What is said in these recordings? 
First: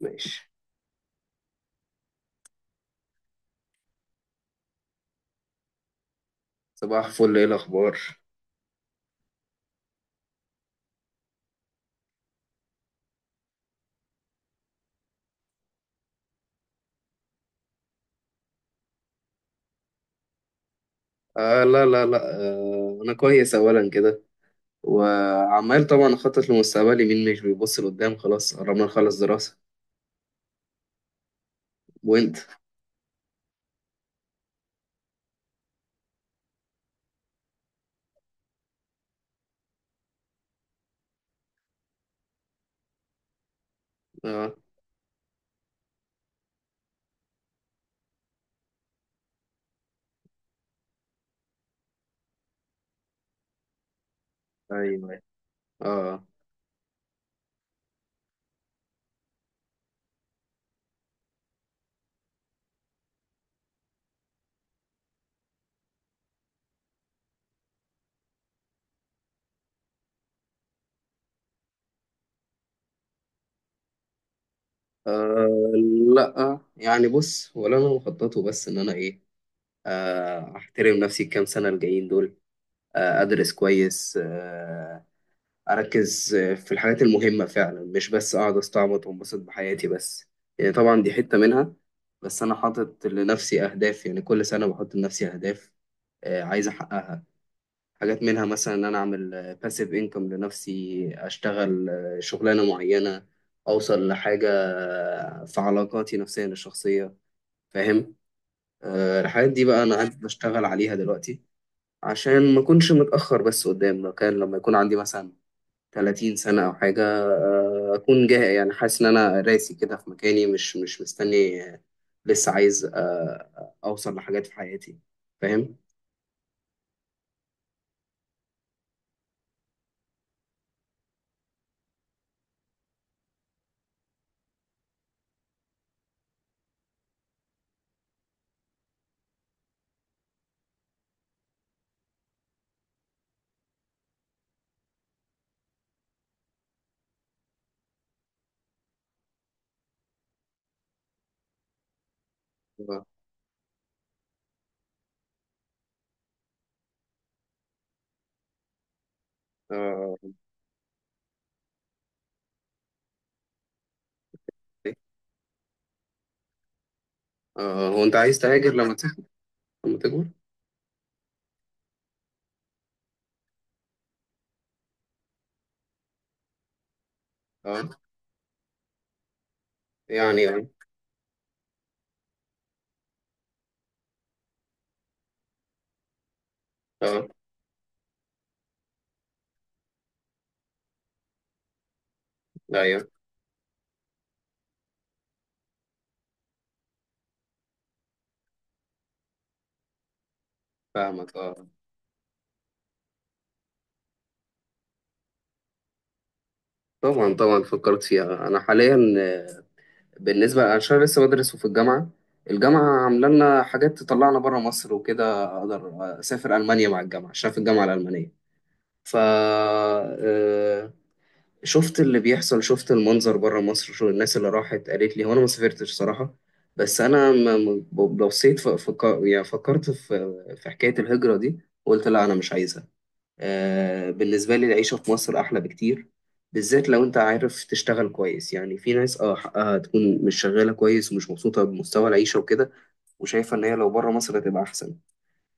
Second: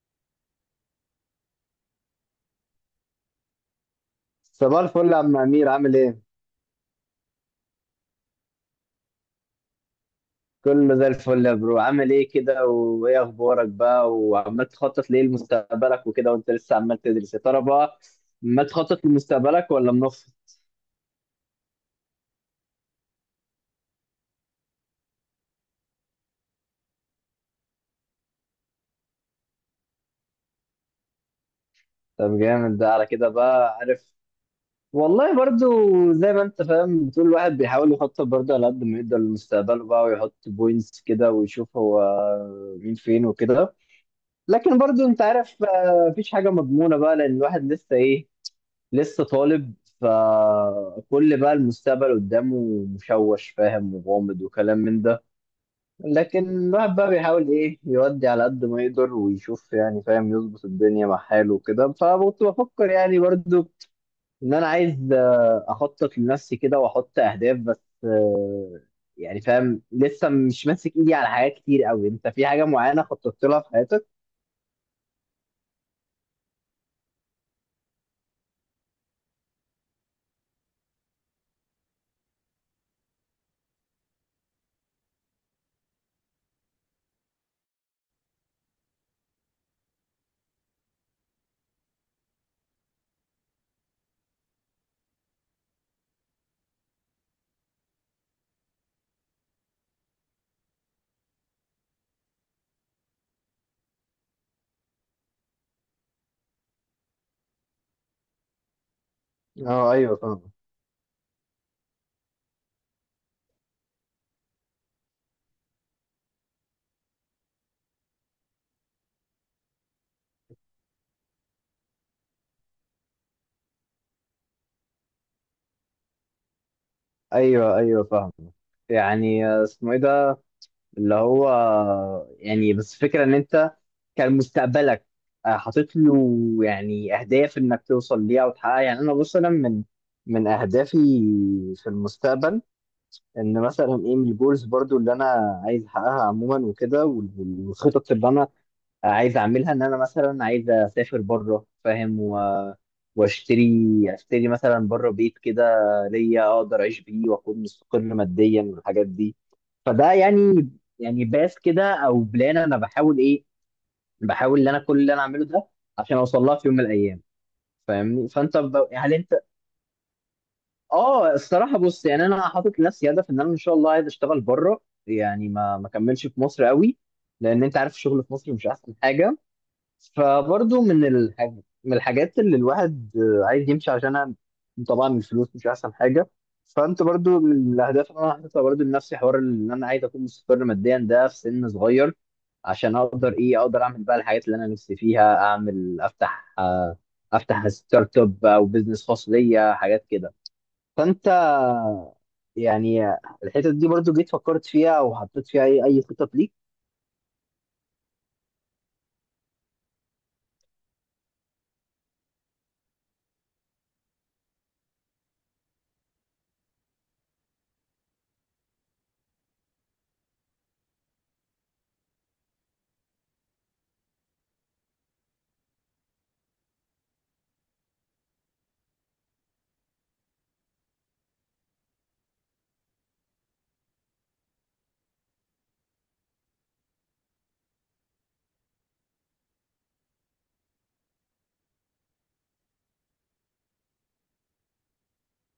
ماشي. صباح الفل يا عم أمير، عامل إيه؟ صباح الفل، ايه الاخبار؟ كله زي الفل يا برو، عامل إيه كده، وإيه أخبارك بقى، وعمال تخطط لإيه لمستقبلك وكده، وأنت لسه عمال تدرس يا ترى بقى، ما تخطط لمستقبلك ولا منفض؟ آه، لا لا لا، انا كويس اولا كده. وعمال طبعا اخطط لمستقبلي، مين مش بيبص لقدام؟ خلاص قربنا نخلص دراسة. وانت؟ طب جامد ده، على كده بقى عارف. والله برضو زي ما أنت فاهم، بتقول الواحد بيحاول يخطط برضو على قد ما يقدر لمستقبله بقى، ويحط بوينتس كده، ويشوف هو مين فين وكده. اه، لكن برضو أنت عارف، مفيش حاجة مضمونة بقى، لأن الواحد لسه إيه، لسه طالب. فكل بقى المستقبل قدامه مشوش، فاهم، وغامض وكلام ايوه، من أيوة. ده. اه. لكن الواحد بقى بيحاول ايه، يودي على قد ما يقدر ويشوف، يعني فاهم، يظبط الدنيا مع حاله وكده. فكنت بفكر يعني برضو ان انا عايز اخطط لنفسي كده واحط اهداف، بس يعني فاهم لسه مش ماسك ايدي على حاجات كتير قوي. انت في حاجة معينة خططت لها في حياتك؟ آه لا، يعني بص، ولا انا مخططه، بس ان انا ايه، احترم نفسي الكام سنة الجايين دول، ادرس كويس، اركز في الحاجات المهمه فعلا، مش بس اقعد استعبط وانبسط بحياتي بس، يعني طبعا دي حته منها. بس انا حاطط لنفسي اهداف، يعني كل سنه بحط لنفسي اهداف عايز احققها. حاجات منها مثلا ان انا اعمل باسيف انكم لنفسي، اشتغل شغلانه معينه، اوصل لحاجه في علاقاتي نفسيا الشخصيه. فاهم؟ الحاجات دي بقى اه انا ايوه قاعد فاهم. بشتغل عليها دلوقتي، عشان ما اكونش متاخر بس قدام. لو كان لما يكون عندي مثلا 30 سنة أو حاجة أكون جاهز، يعني حاسس إن أنا راسي كده في مكاني، مش مستني لسه عايز أوصل لحاجات في حياتي. فاهم؟ ايوه ايوه فاهم. يعني اسمه ايه ده، اللي هو، يعني بس فكرة ان انت كان مستقبلك حاطط له يعني اهداف انك توصل ليها وتحققها. يعني انا بص، انا من اهدافي في المستقبل، ان مثلا ايه، من الجولز برضو اللي انا عايز احققها عموما وكده، والخطط اللي انا عايز اعملها، ان انا مثلا عايز اسافر بره فاهم، آه. واشتري مثلا بره بيت كده ليا، اقدر اعيش بيه واكون مستقر ماديا والحاجات دي. فده آه. يعني، يعني باس كده او بلان، انا بحاول ايه، بحاول ان انا كل اللي انا اعمله ده عشان اوصل لها في يوم من الايام. آه. هو أنت فاهمني؟ عايز تهاجر لما هل تكبر؟ انت؟ لما تكبر؟ اه الصراحه، بص يعني انا حاطط لنفسي هدف ان انا ان شاء الله عايز اشتغل بره. يعني ما كملش في مصر قوي، لان انت أه. عارف الشغل في مصر مش احسن حاجه. يعني أه. فبرضه من الحاجات اللي الواحد عايز يمشي عشانها، طبعا الفلوس مش احسن حاجه. فانت أه. برضه من الاهداف اللي انا حاططها برضه لنفسي، حوار ان انا عايز اكون مستقر ماديا ده في سن صغير، عشان أيوه، اقدر ايه، اقدر اعمل بقى الحاجات اللي انا نفسي فيها اعمل، افتح افتح ستارت اب او بزنس خاص ليا، حاجات كده. فانت فاهمك. أه. يعني، الحتت دي برضه جيت فكرت فيها او حطيت فيها اي خطط ليك؟ طبعا فكرت فيها أنا حاليا بالنسبة أنا عشان لسه بدرس وفي الجامعة، الجامعة عاملة لنا حاجات تطلعنا بره مصر وكده، أقدر أسافر ألمانيا مع الجامعة عشان في الجامعة الألمانية. ف آه، شفت اللي بيحصل، شفت المنظر بره مصر، شو الناس اللي راحت قالت لي. هو انا ما سافرتش صراحة، بس انا بصيت يعني فكرت في حكاية الهجرة دي. قلت لا، انا مش عايزها. بالنسبة لي العيشة في مصر احلى بكتير، بالذات لو انت عارف تشتغل كويس. يعني في ناس اه حقها تكون مش شغالة كويس ومش مبسوطة بمستوى العيشة وكده، وشايفة ان هي لو بره مصر هتبقى احسن.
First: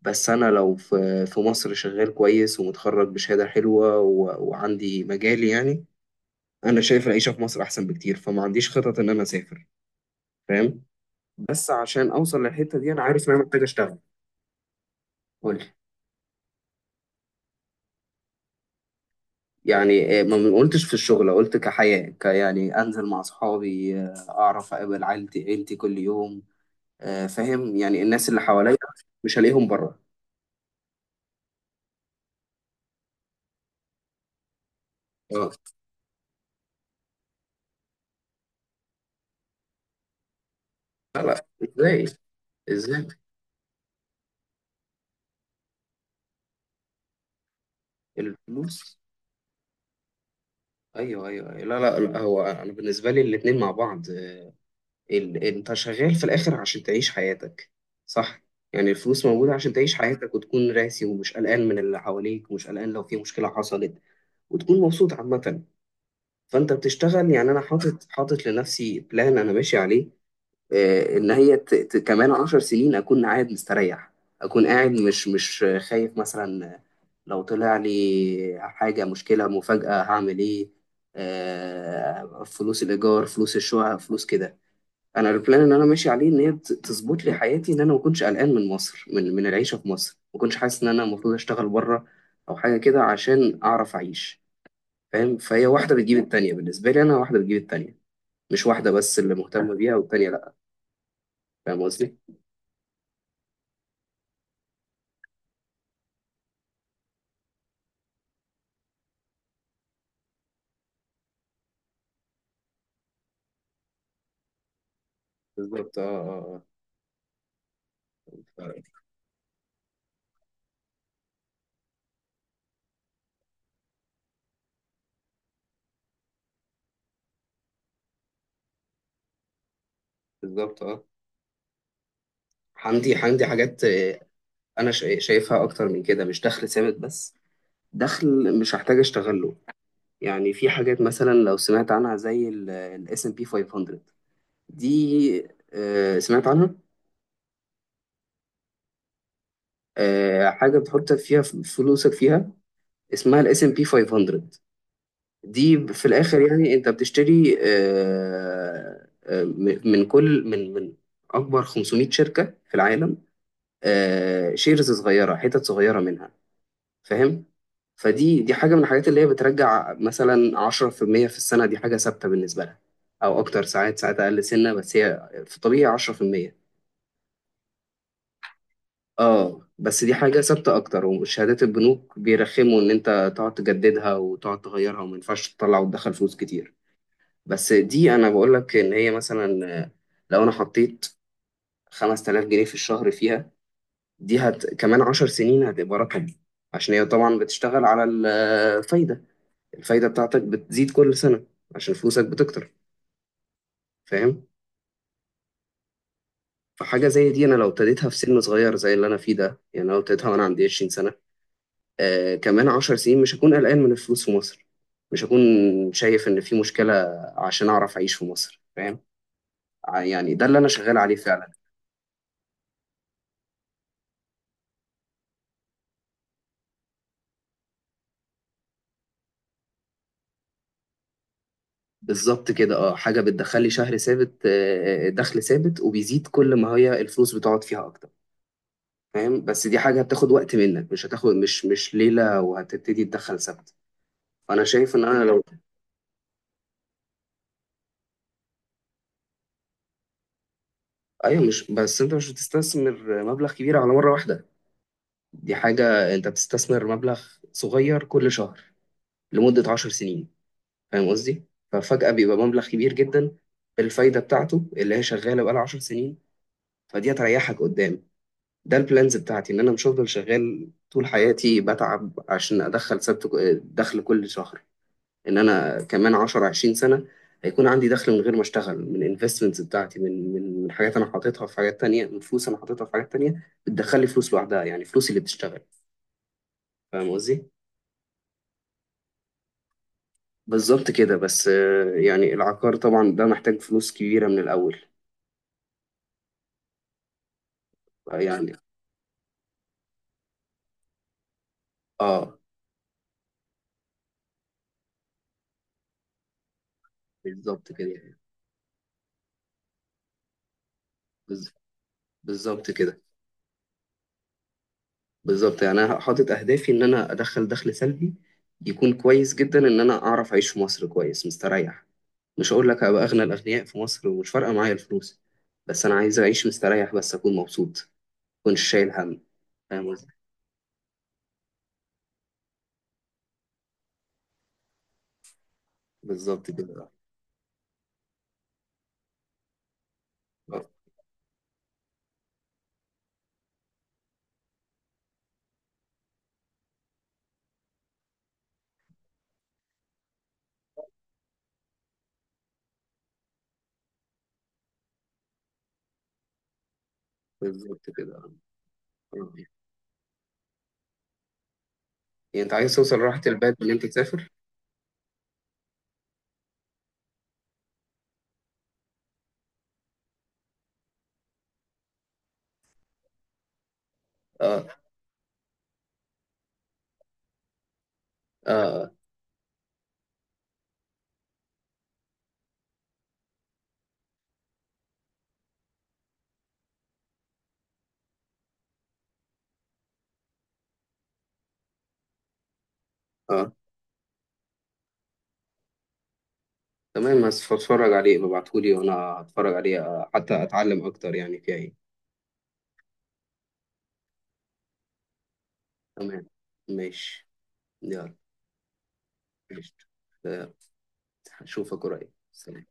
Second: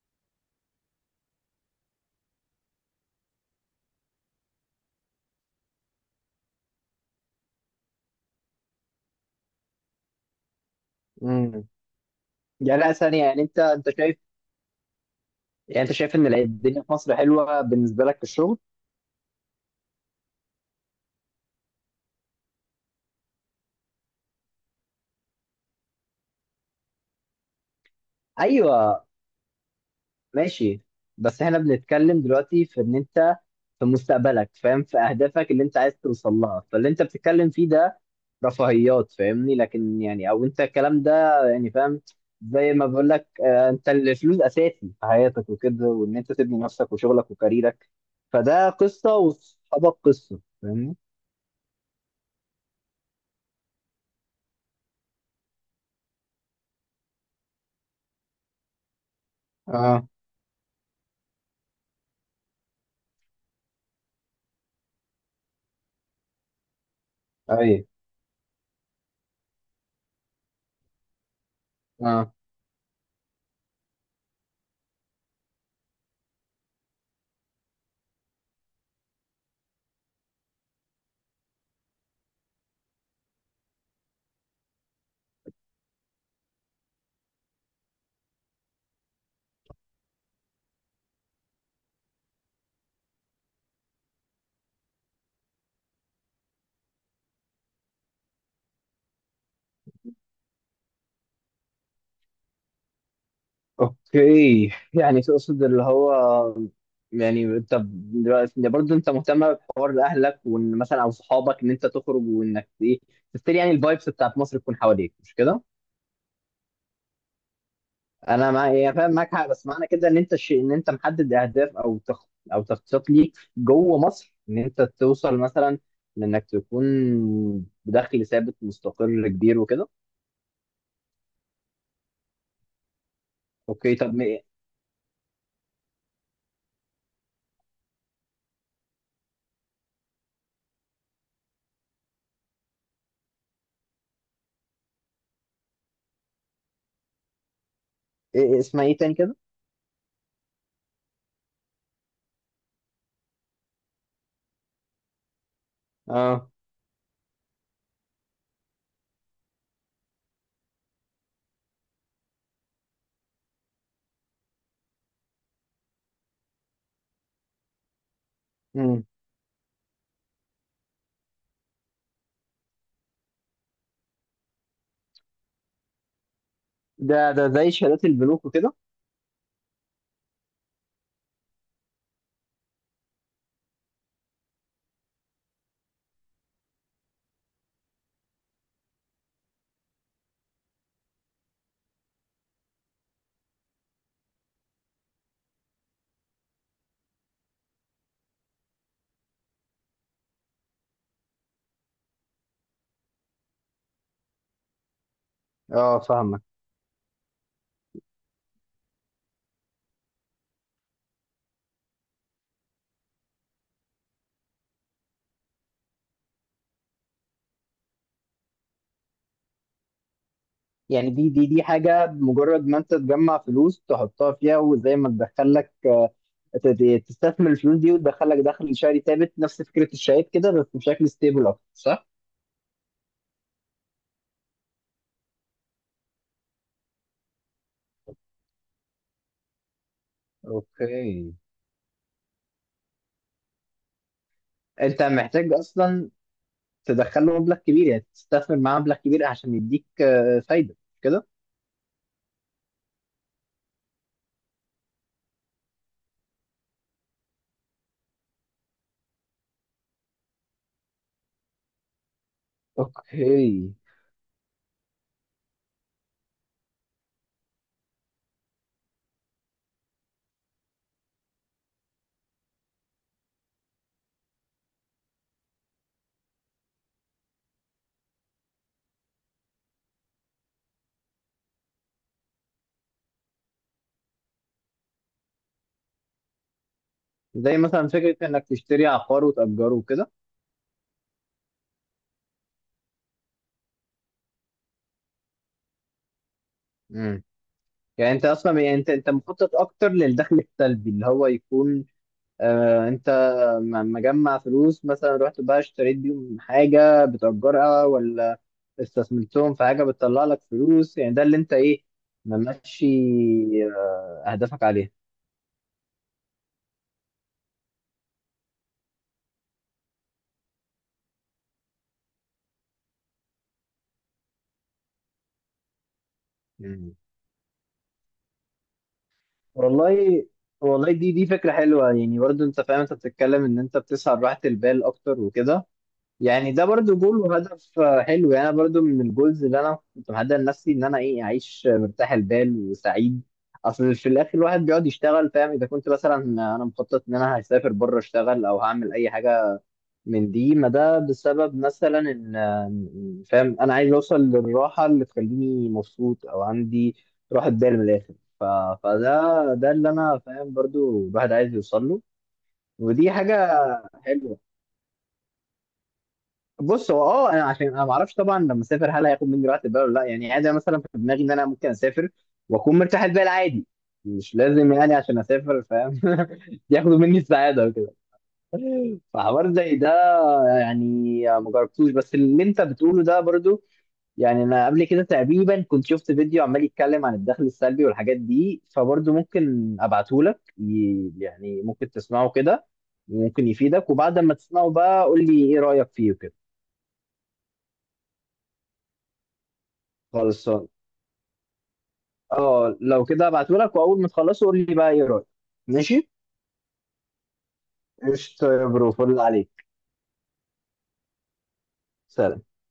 بس أنا لو في مصر شغال كويس، ومتخرج بشهادة حلوة، وعندي مجالي، يعني أنا شايف العيشة في مصر أحسن بكتير، فما عنديش خطط إن أنا أسافر. فاهم؟ امم بس عشان أوصل للحتة يعني دي لا أنا ثانيه، عارف إن يعني أنا انت محتاج انت أشتغل. شايف، قول. يعني انت شايف ان الدنيا في مصر حلوه بالنسبه لك في الشغل؟ يعني ما قلتش في الشغل، قلت كحياة ك، يعني أنزل مع صحابي أعرف أقابل عيلتي كل يوم فاهم؟ يعني الناس اللي حواليا ايوه. مش هلاقيهم بره. ماشي، بس احنا بنتكلم دلوقتي في ان انت في مستقبلك فاهم، في اهدافك اه، اللي انت عايز توصل لها، فاللي انت بتتكلم فيه ده رفاهيات فاهمني، لكن يعني او انت الكلام لا ده لا. يعني فاهم، ازاي؟ زي ما ازاي؟ بقول لك انت الفلوس اساسي في حياتك وكده، وان انت تبني نفسك وشغلك وكاريرك، فده الفلوس. قصه وصحابك قصه فاهمني. ايوه، ايوه، أيوة. لا لا لا، هو انا بالنسبه لي الاتنين مع بعض. انت شغال في الاخر عشان تعيش حياتك، صح؟ يعني الفلوس موجوده عشان تعيش اه حياتك، وتكون راسي، ومش قلقان من اللي حواليك، ومش قلقان لو في مشكله حصلت، وتكون مبسوط عامه. فانت بتشتغل، يعني انا اي حاطط لنفسي بلان انا ماشي عليه. ان هي كمان اه. عشر سنين اكون قاعد مستريح، اكون قاعد مش خايف مثلا لو طلع لي حاجه، مشكله مفاجاه، هعمل ايه؟ فلوس الايجار، فلوس الشقه، فلوس كده. انا البلان اللي انا ماشي عليه ان هي تظبط لي حياتي، ان انا ما اكونش قلقان من مصر، من العيشه في مصر، ما اكونش حاسس ان انا المفروض اشتغل بره او حاجه كده عشان اعرف اعيش. فاهم؟ فهي واحده بتجيب التانيه. بالنسبه لي انا واحده بتجيب التانيه، مش واحده بس اللي مهتمه بيها والتانيه لا. فاهم قصدي؟ اوكي، يعني تقصد اللي هو، يعني طب دلوقتي برضه انت مهتم بحوار اهلك وان مثلا او صحابك ان انت تخرج، وانك ايه، تفتري يعني الفايبس بتاعت مصر تكون حواليك، مش كده؟ بالظبط، اه، اه. انا مع، آه. يعني فاهم معاك حق، بس معنى كده ان انت الشيء، ان انت محدد اهداف او تخطيط ليك جوه مصر، ان انت توصل مثلا، لانك تكون بدخل ثابت مستقر كبير وكده. بالظبط، اه. عندي حاجات. اوكي طب ايه؟ انا شايفها اكتر من كده، مش دخل ثابت بس، دخل مش هحتاج اشتغله. يعني في حاجات مثلا لو سمعت عنها زي الاس ام بي 500، دي. سمعت عنها؟ إيه اسمها ايه تاني كده؟ حاجه بتحط فيها فلوسك فيها، اسمها الاس ام بي 500. دي في الاخر اه. يعني انت بتشتري، من كل، من اكبر 500 شركه في العالم، شيرز صغيرة، حتت صغيرة منها. فاهم؟ فدي حاجة من امم الحاجات اللي هي بترجع مثلا 10% في المية في السنة، دي حاجة ثابتة بالنسبة لها، أو أكتر. ساعات ساعات أقل سنة، بس هي في الطبيعي 10%. ده زي شهادات البنوك وكده؟ اه، بس دي حاجة ثابتة أكتر. وشهادات البنوك بيرخموا إن أنت تقعد تجددها وتقعد تغيرها، وما ينفعش تطلع وتدخل فلوس كتير. بس دي أنا بقول لك إن هي مثلا لو أنا حطيت 5,000 جنيه في الشهر فيها، دي كمان عشر سنين هتبقى رقم، عشان هي طبعا بتشتغل على الفايدة. الفايدة بتاعتك بتزيد كل سنة عشان فلوسك بتكتر. فاهم؟ اه فاهمك. فحاجة زي دي أنا لو ابتديتها في سن صغير زي اللي أنا فيه ده، يعني لو ابتديتها وأنا عندي 20 سنة، كمان عشر سنين مش هكون قلقان من الفلوس في مصر، مش هكون شايف إن في مشكلة، عشان أعرف أعيش في مصر. فاهم؟ يعني ده اللي أنا شغال يعني عليه دي دي فعلا. دي حاجة، مجرد ما انت تجمع فلوس تحطها فيها وزي ما تدخل لك، تستثمر الفلوس دي وتدخل لك دخل شهري ثابت، نفس فكرة الشهادات كده بس بشكل ستيبل اكتر، صح؟ بالظبط كده. اه، حاجة بتدخلي شهر ثابت، دخل ثابت، وبيزيد كل ما هي الفلوس بتقعد فيها أكتر. فاهم؟ بس دي حاجة هتاخد وقت منك، مش اوكي. هتاخد مش ليلة وهتبتدي تدخل ثابت. أنا شايف انت إن أنا لو... محتاج اصلا تدخل له مبلغ كبير، يعني تستثمر معاه مبلغ كبير عشان يديك فايدة كده. أيوة، مش بس، أنت مش بتستثمر مبلغ كبير على مرة واحدة. دي حاجة أنت بتستثمر مبلغ صغير كل شهر لمدة عشر سنين. فاهم قصدي؟ ففجأة بيبقى مبلغ كبير جدا، اوكي، بالفايدة بتاعته اللي هي شغالة بقالها عشر سنين. فدي هتريحك قدام. ده البلانز بتاعتي، إن أنا مش هفضل شغال طول حياتي بتعب عشان أدخل ثابت دخل كل شهر. ان انا كمان 10 20 سنه هيكون عندي دخل من غير ما اشتغل، من انفستمنتس بتاعتي، من حاجات انا حاططها في حاجات تانية، من فلوس انا حاططها في حاجات تانية بتدخل لي فلوس لوحدها، يعني فلوسي اللي بتشتغل. فاهم قصدي؟ زي مثلا فكرة انك تشتري عقار وتأجره وكده. بالظبط كده. بس يعني العقار طبعا ده محتاج فلوس كبيره من الاول. مم. يعني انت يعني اصلا، يعني انت مخطط اكتر للدخل السلبي، اللي هو يكون اه. انت مجمع فلوس مثلا رحت بقى اشتريت بيهم حاجة بالظبط بتأجرها، كده. ولا استثمرتهم في حاجة بتطلع لك فلوس، يعني ده اللي بز- انت ايه، بالظبط ممشي كده. اهدافك عليها. بالظبط، يعني انا حاطط اهدافي ان انا ادخل دخل سلبي يكون كويس جدا، ان انا اعرف اعيش في مصر كويس مستريح. مش هقول لك هبقى أغنى الأغنياء في مصر ومش فارقة معايا الفلوس، بس أنا عايز أعيش مم. مستريح بس، أكون مبسوط، مكنش شايل هم. فاهم قصدي؟ والله، والله دي فكرة حلوة، يعني برضه انت فاهم انت بتتكلم ان انت بتسعى لراحة البال اكتر وكده. بالظبط يعني ده كده. برضو جول وهدف حلو. يعني أنا برضو من الجولز اللي انا كنت محدد آه، لنفسي، ان انا ايه، اعيش مرتاح البال وسعيد. اصل في الاخر الواحد بيقعد يشتغل فاهم، اذا كنت مثلا انا مخطط ان انا هسافر بره اشتغل او هعمل اي حاجه من دي، ما ده بسبب مثلا ان فاهم انا عايز اوصل للراحه اللي تخليني مبسوط او عندي راحه بال من بالظبط الاخر. كده. آه. ف... فده، آه. ده اللي انا فاهم برضو الواحد عايز يوصل له. يعني أنت عايز توصل ودي لراحة حاجه البال إن أنت تسافر؟ حلوه. بص هو اه، انا عشان انا ما اعرفش طبعا لما اسافر هل هياخد مني وقت ده ولا لا، يعني عادي، أنا مثلا في دماغي ان انا ممكن اسافر واكون مرتاح البال عادي، مش آه. لازم يعني عشان اسافر فاهم ياخدوا مني السعاده وكده. آه. فحوار زي ده، يعني ما جربتوش، بس اللي انت بتقوله ده برضو، يعني انا قبل كده تقريبا كنت شفت فيديو عمال يتكلم عن الدخل السلبي والحاجات دي، فبرضو ممكن ابعته لك، يعني ممكن تسمعه كده، وممكن آه. يفيدك، وبعد ما تسمعه بقى قول لي ايه رايك فيه وكده. تمام، بس فاتفرج عليه، ببعتهولي وأنا هتفرج عليه حتى خالص. أتعلم أكتر يعني فيها إيه. اه لو كده هبعتهولك، واول ما تخلصه قول لي بقى ايه رايك. ماشي. تمام. ماشي. يلا. قشطة يا برو، فل عليك. ماشي. آه، هشوفك قريب. سلام. سلام.